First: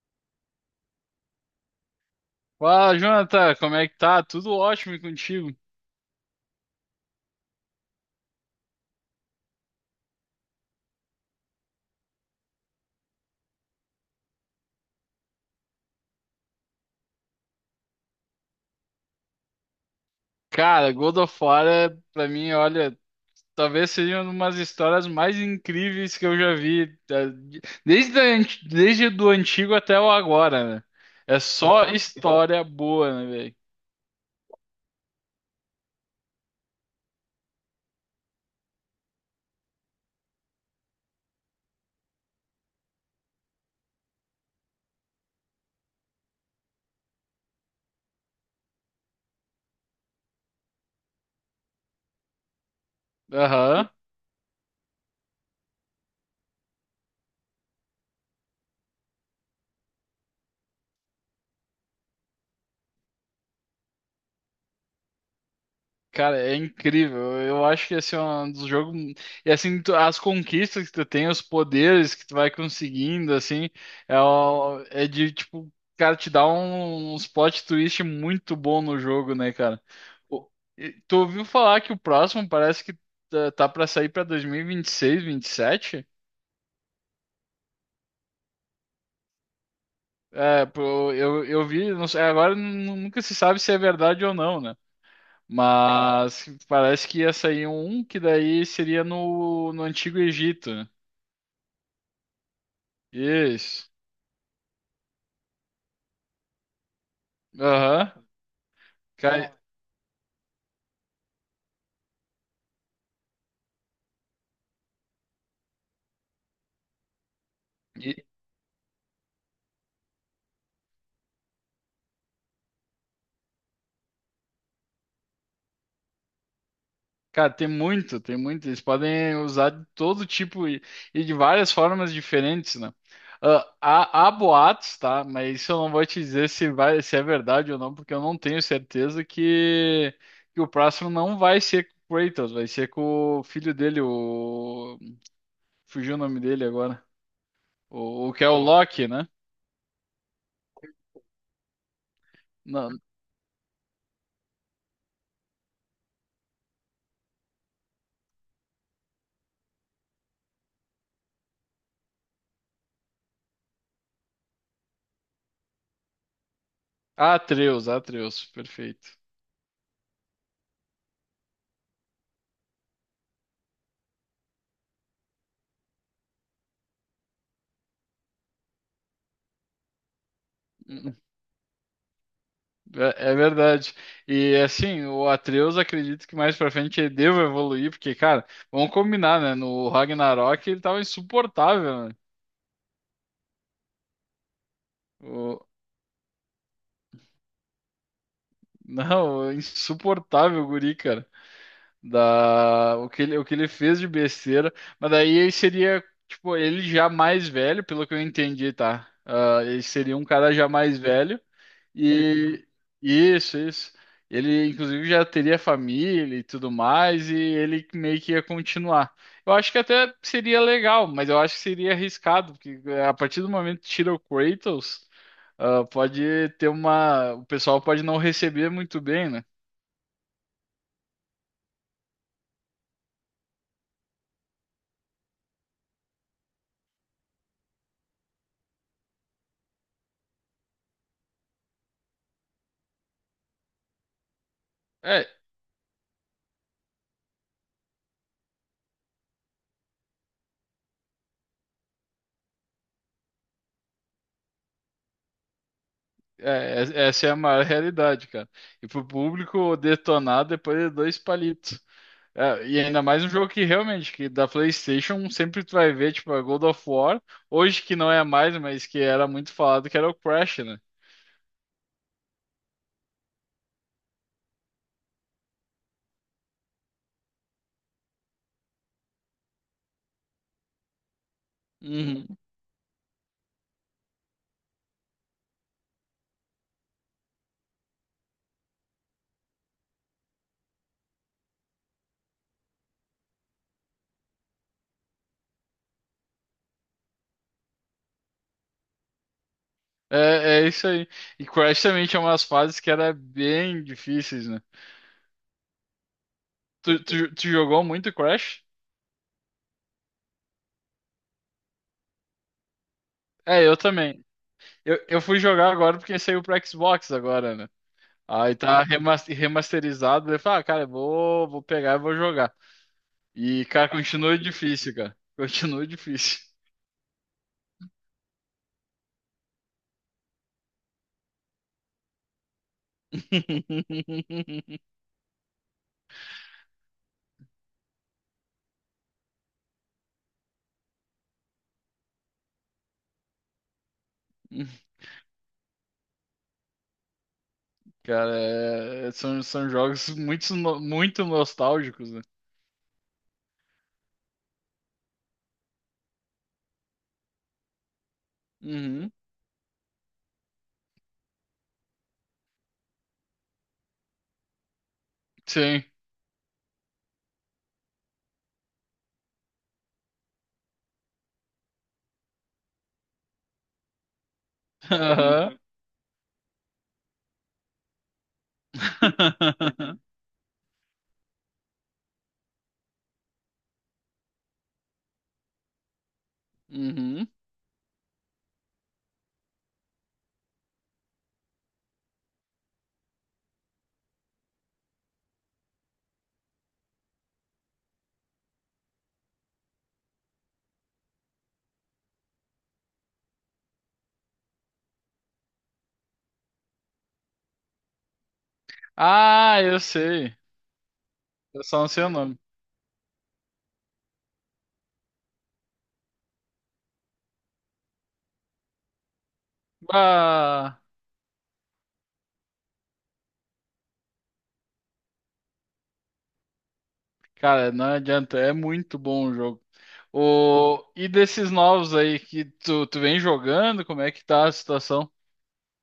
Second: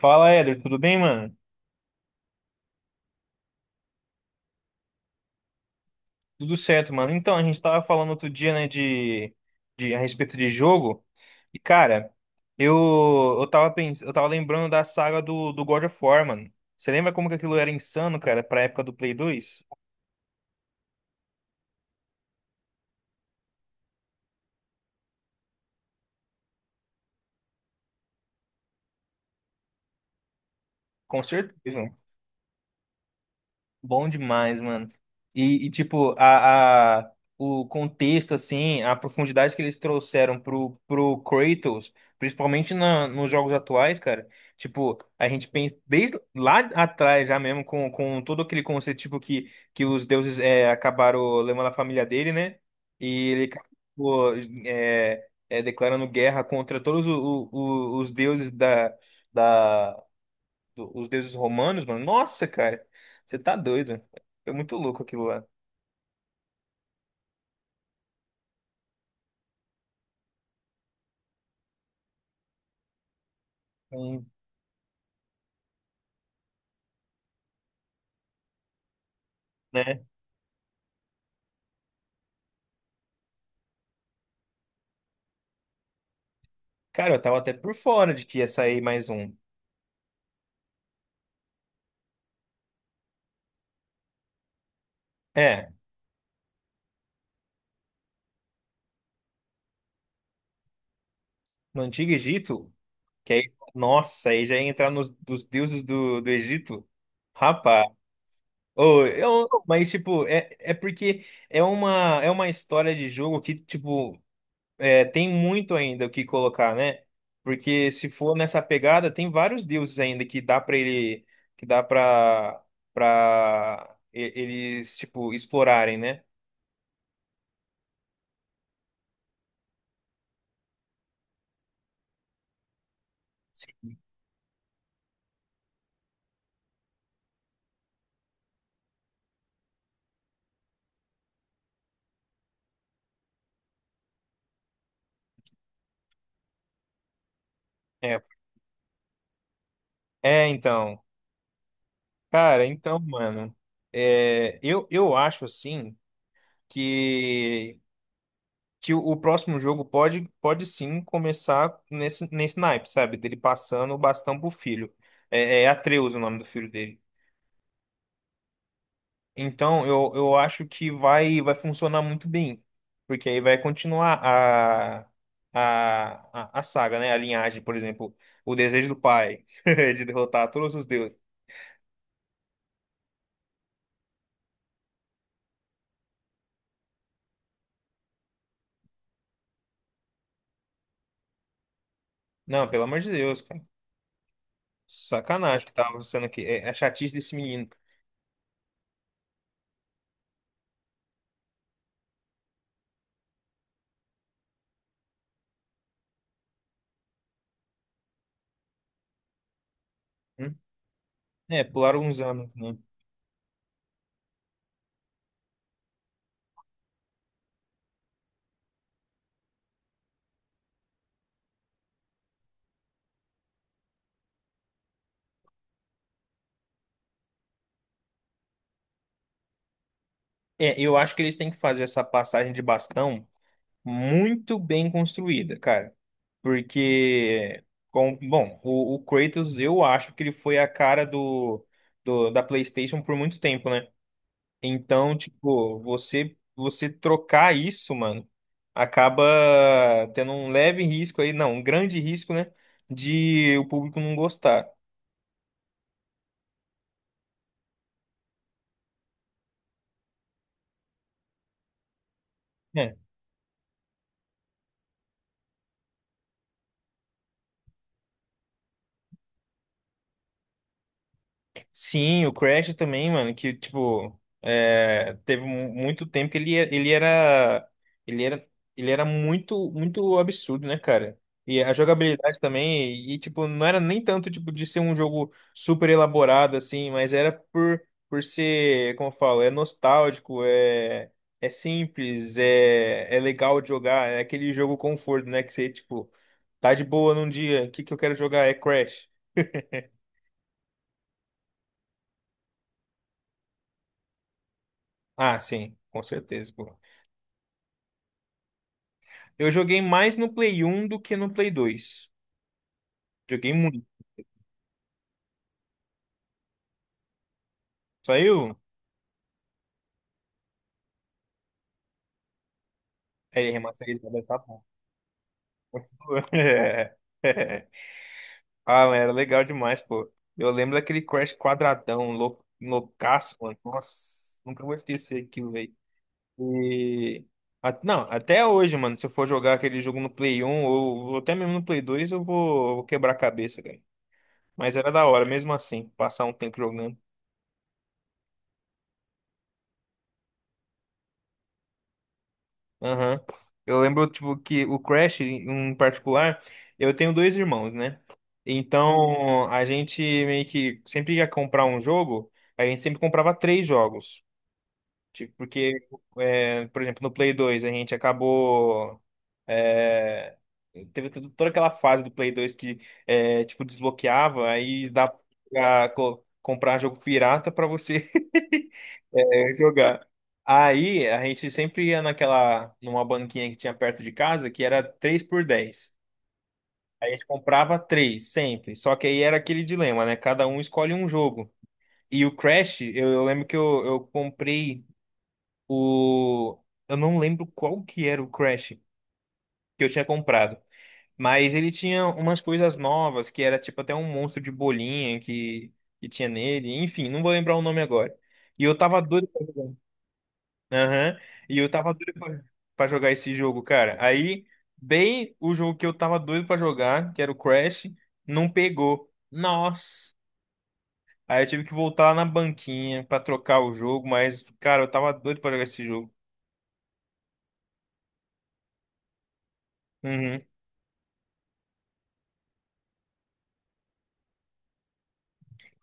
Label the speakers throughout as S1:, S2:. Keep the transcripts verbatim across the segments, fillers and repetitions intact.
S1: Fala, Éder, tudo bem, mano?
S2: Fala, Jonathan, como é que tá? Tudo ótimo e contigo?
S1: Tudo certo, mano. Então, a gente tava falando outro dia, né, de, de a respeito de jogo. E, cara, eu, eu tava pens... eu tava lembrando da saga do, do God of War, mano. Você lembra como que aquilo era insano, cara, pra época do Play dois?
S2: Cara, God of War, é, pra mim, olha, talvez seja uma das histórias mais incríveis que eu já vi, tá? De- desde a anti- desde do antigo até o agora, né?
S1: Com
S2: É só
S1: certeza.
S2: história boa, né, velho?
S1: Bom demais, mano. E, e, tipo, a, a, o contexto, assim, a profundidade que eles trouxeram pro, pro Kratos, principalmente na, nos jogos atuais, cara. Tipo, a gente pensa desde lá atrás já mesmo, com, com todo aquele conceito, tipo, que, que os deuses é, acabaram levando a família dele, né? E ele
S2: Aham.
S1: acabou é, é, declarando guerra contra todos o, o- o- os deuses da, da do- os deuses romanos, mano. Nossa, cara, você tá doido. É muito louco aquilo lá.
S2: Cara, é incrível. Eu acho que esse é um dos jogos. E assim, tu- as conquistas que tu tem, os poderes que tu vai conseguindo, assim, é,
S1: Sim.
S2: o- é de tipo, cara, te dá um, uns plot twist muito bom no jogo, né, cara?
S1: Né?
S2: O- e tu ouviu falar que o próximo parece que tá, tá pra sair pra dois mil e vinte e seis, vinte e sete?
S1: Cara, eu tava até por fora de que ia sair mais um.
S2: É, pô, eu, eu vi, não sei, agora nu- nunca se sabe se é verdade ou não, né?
S1: É,
S2: Mas parece que ia sair um que daí seria no, no Antigo Egito.
S1: no Antigo Egito, que aí,
S2: Isso.
S1: nossa, aí já ia entrar nos dos deuses do, do Egito. Rapaz.
S2: Aham.
S1: Ô, eu,
S2: Cara,
S1: mas, tipo, é, é porque é uma, é uma história de jogo que, tipo, é, tem muito ainda o que colocar, né? Porque se
S2: e-
S1: for nessa pegada, tem vários deuses ainda que dá para ele, que dá para para eles tipo explorarem, né?
S2: cara, tem muito, tem muito. Eles podem usar de todo tipo e, e de várias formas diferentes, né? Ah,
S1: Sim.
S2: há, há boatos, tá? Mas isso eu não vou te dizer se vai, se é verdade ou não, porque eu não tenho certeza que, que o próximo não vai ser com o Kratos, vai ser com o filho dele, o... Fugiu o nome dele agora.
S1: É,
S2: O, o que é o Loki, né?
S1: é, então, cara, então,
S2: Não,
S1: mano, é, eu, eu acho assim que que o, o próximo jogo pode pode sim começar nesse nesse naipe, sabe? Dele passando o bastão pro filho. É, é Atreus o nome do filho dele.
S2: Atreus, Atreus, perfeito.
S1: Então, eu, eu acho que vai, vai funcionar muito bem, porque aí vai continuar a, a, a, a saga, né? A linhagem, por exemplo, o desejo do pai de derrotar todos os
S2: Hum,
S1: deuses.
S2: É, é verdade. E assim, o Atreus acredito que mais pra frente ele deva evoluir, porque, cara, vamos combinar, né? No Ragnarok ele tava insuportável, né?
S1: Não, pelo amor de Deus, cara. Sacanagem
S2: O...
S1: que tava sendo aqui. É a chatice desse menino.
S2: Não, insuportável o guri, cara. Da o que ele, o que ele fez de besteira, mas daí ele seria, tipo, ele já mais velho, pelo que eu entendi, tá? Ah, ele seria um cara
S1: Hum?
S2: já mais velho.
S1: É, pularam uns anos,
S2: Rico.
S1: né?
S2: E isso, isso. Ele inclusive já teria família e tudo mais e ele meio que ia continuar. Eu acho que até seria legal, mas eu acho que seria arriscado, porque eh, a partir do momento que tira o Kratos, ah, pode ter uma, o pessoal pode não receber muito bem, né?
S1: É, eu acho que eles têm que fazer essa passagem de bastão muito bem construída, cara. Porque, com, bom, o, o Kratos, eu acho que ele foi a cara do, do- da PlayStation por muito tempo, né? Então,
S2: É.
S1: tipo, você, você trocar isso, mano, acaba tendo um leve risco aí, não, um grande risco, né? De o público não gostar.
S2: É, es- Essa é a maior realidade, cara. E pro público detonar depois de dois palitos. É, e
S1: É.
S2: ainda mais um jogo que realmente, que da PlayStation, sempre tu vai ver, tipo, a God of War, hoje que não é mais, mas que era muito falado, que era o Crash, né?
S1: Sim, o Crash também, mano, que tipo, é, teve mu- muito tempo que ele, é- ele era ele era ele era muito muito absurdo, né, cara? E a
S2: Uhum.
S1: jogabilidade também, e tipo, não era nem tanto tipo de ser um jogo super elaborado assim, mas era por por ser, como eu falo, é nostálgico, é é simples, é é legal de jogar, é aquele jogo conforto, né, que você tipo tá de boa num dia, o que que eu quero jogar? É Crash.
S2: É, é isso aí. E Crash também tinha umas fases que era bem difíceis, né?
S1: Ah, sim, com certeza, pô.
S2: Tu, tu, tu jogou muito Crash?
S1: Eu joguei mais no Play um do que no Play dois. Joguei
S2: É, eu
S1: muito.
S2: também. Eu, eu fui jogar agora porque saiu pro Xbox agora, né? Aí
S1: Saiu?
S2: tá remas- remasterizado. Eu falo, ah, cara, eu vou, vou pegar e vou jogar.
S1: Ele
S2: E, cara,
S1: remasterizado,
S2: continua
S1: tá bom.
S2: difícil, cara. Continua difícil.
S1: É. Ah, mas era legal demais, pô. Eu lembro daquele Crash quadradão, lou- loucaço, mano. Nossa, nunca vou esquecer aquilo, velho. E... a- Não, até hoje, mano, se eu for jogar aquele jogo no Play um ou, ou até mesmo no Play dois, eu vou, eu vou quebrar a cabeça, cara. Mas era da hora, mesmo assim, passar um tempo jogando.
S2: Cara, é- são, são jogos muito, no- muito nostálgicos, né?
S1: Aham. Eu lembro, tipo, que o Crash, em particular, eu tenho dois irmãos, né?
S2: Uhum.
S1: Então, a gente meio que sempre ia comprar um jogo, a gente sempre comprava três jogos. Tipo, porque,
S2: Sim.
S1: é, por exemplo, no Play dois, a gente acabou. é, Teve tudo- toda aquela fase do Play dois que, é, tipo, desbloqueava, aí dá
S2: Aham.
S1: pra co- comprar jogo pirata pra você. É, jogar. Aí a gente sempre ia naquela, numa banquinha que tinha perto de casa, que era três por dez. Aí a gente
S2: Uhum.
S1: comprava três sempre. Só que aí era aquele dilema, né? Cada um escolhe um jogo. E o Crash, eu, eu lembro que eu, eu comprei o. Eu não lembro qual que era o Crash que eu tinha comprado. Mas ele tinha umas coisas novas, que era tipo até um monstro de bolinha que, que tinha nele. Enfim, não vou lembrar o nome agora. E eu tava doido.
S2: Ah, eu sei.
S1: Aham. E
S2: Eu
S1: eu
S2: só não
S1: tava
S2: sei o
S1: doido
S2: nome.
S1: pra pra jogar esse jogo, cara. Aí, bem o jogo que eu tava doido pra jogar, que era o Crash, não pegou. Nossa.
S2: Ah.
S1: Aí eu tive que voltar lá na banquinha pra trocar o jogo, mas, cara, eu tava doido pra jogar esse jogo.
S2: Cara, não adianta, é muito bom o jogo.
S1: Uhum.
S2: O... E desses novos aí que tu, tu vem jogando, como é que tá a situação?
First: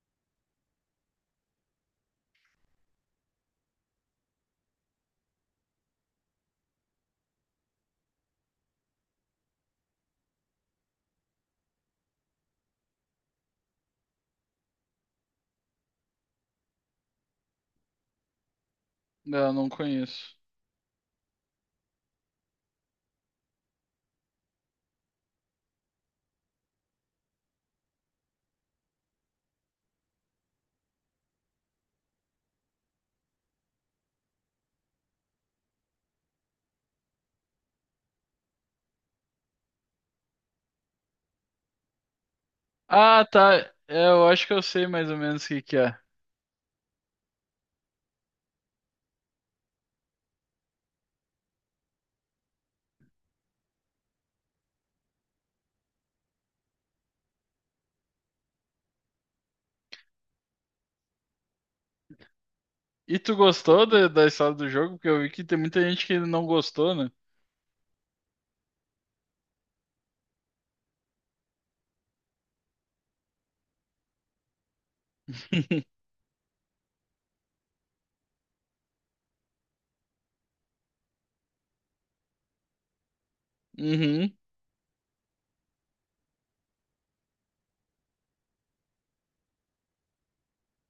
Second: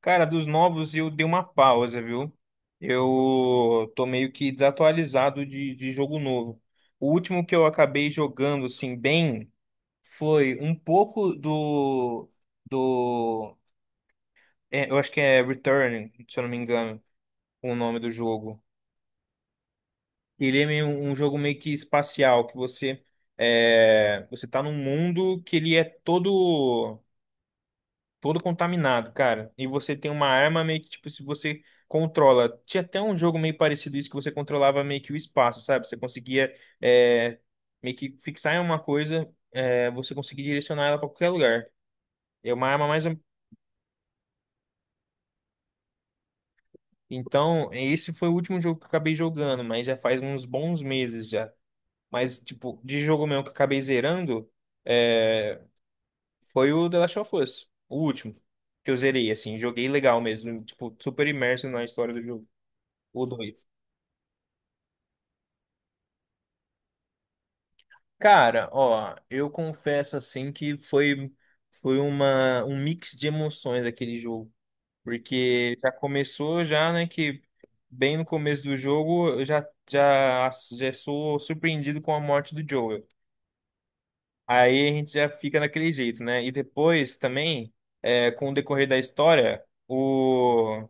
S1: Cara, dos novos eu dei uma pausa, viu? Eu tô meio que desatualizado de, de jogo novo. O último que eu acabei jogando, assim, bem, foi um pouco do. Do É, eu acho que é Return, se eu não me engano, o nome do jogo.
S2: Eu não conheço.
S1: Ele é meio, um jogo meio que espacial, que você é, você tá num mundo que ele é todo todo contaminado, cara. E você tem uma arma meio que tipo se você controla. Tinha até um jogo meio parecido isso que você controlava meio que o espaço, sabe? Você conseguia é, meio que fixar em uma coisa, é, você conseguia direcionar ela pra qualquer lugar. É uma arma mais ou-
S2: Ah, tá. É, eu acho que eu sei mais ou menos o que que é.
S1: então, esse foi o último jogo que eu acabei jogando, mas já faz uns bons meses já. Mas, tipo, de jogo mesmo que eu acabei zerando, é, foi o The Last of Us, o último que eu zerei, assim. Joguei legal mesmo, tipo, super imerso na história do jogo,
S2: E
S1: o
S2: tu
S1: dois.
S2: gostou da, da história do jogo? Porque eu vi que tem muita gente que não gostou, né?
S1: Cara, ó, eu confesso, assim, que foi, foi uma, um mix de emoções aquele jogo. Porque já começou já, né, que bem no começo do jogo eu já, já, já sou surpreendido com a morte do Joel.
S2: Uhum.
S1: Aí a gente já fica naquele jeito, né? E depois também, é, com o decorrer da história, o,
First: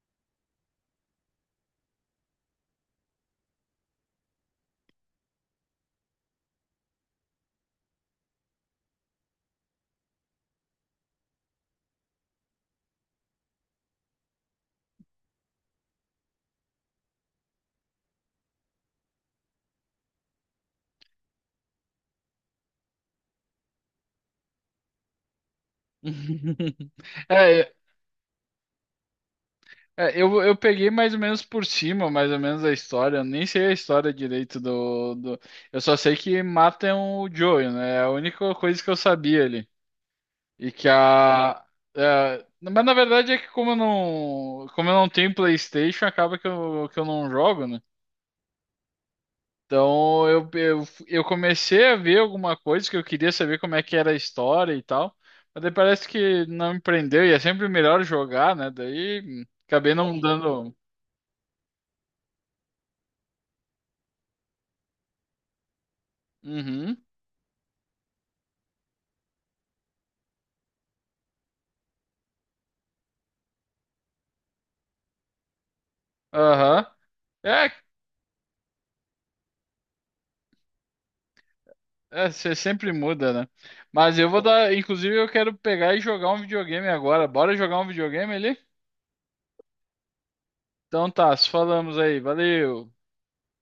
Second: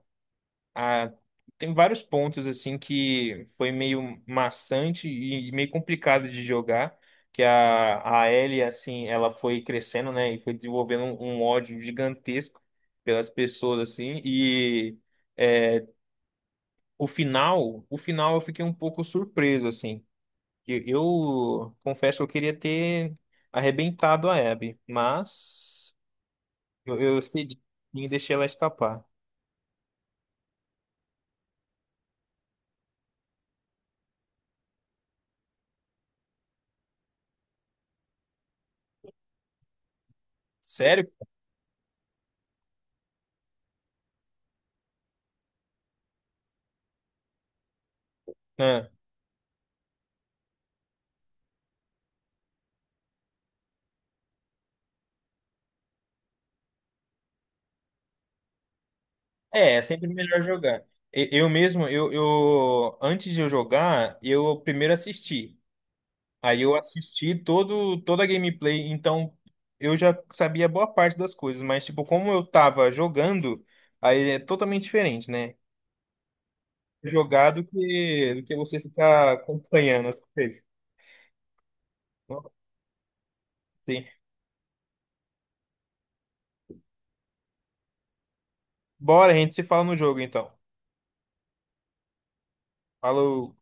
S1: a, tem vários pontos assim que foi meio maçante e meio complicado de jogar, que a, a Ellie, assim, ela foi crescendo, né? E foi desenvolvendo um, um ódio gigantesco pelas pessoas, assim, e é, o final, o final eu fiquei um pouco surpreso, assim. Eu, eu confesso que eu queria ter arrebentado a Abby, mas eu, eu cedi
S2: É,
S1: e deixei ela escapar.
S2: é, eu, eu peguei mais ou menos por cima, mais ou menos a história. Eu nem sei a história direito do, do... Eu só sei que matam o Joel, né? É a única coisa que eu sabia ali. E que
S1: Sério?
S2: a. É, mas na verdade é que como eu não, como eu não tenho PlayStation, acaba que eu, que eu não jogo, né?
S1: Ah,
S2: Então eu, eu, eu comecei a ver alguma coisa que eu queria saber como é que era a história e tal. Mas daí parece que não me prendeu e é sempre melhor jogar, né? Daí hum,
S1: é, é
S2: acabei
S1: sempre
S2: não
S1: melhor
S2: dando.
S1: jogar. E- Eu mesmo, eu, eu antes de eu jogar, eu primeiro assisti. Aí eu
S2: Uhum.
S1: assisti todo toda a gameplay, então eu já sabia boa parte das coisas, mas tipo, como eu tava jogando, aí é totalmente diferente, né?
S2: Aham.
S1: Jogar do
S2: É,
S1: que do que você ficar acompanhando as coisas.
S2: é,
S1: Nossa.
S2: você sempre muda, né? Mas eu vou dar. Inclusive, eu quero pegar e jogar um videogame agora. Bora jogar um videogame ali?
S1: Bora, a gente se fala no jogo então.
S2: Então tá, se falamos aí. Valeu.
S1: Falou.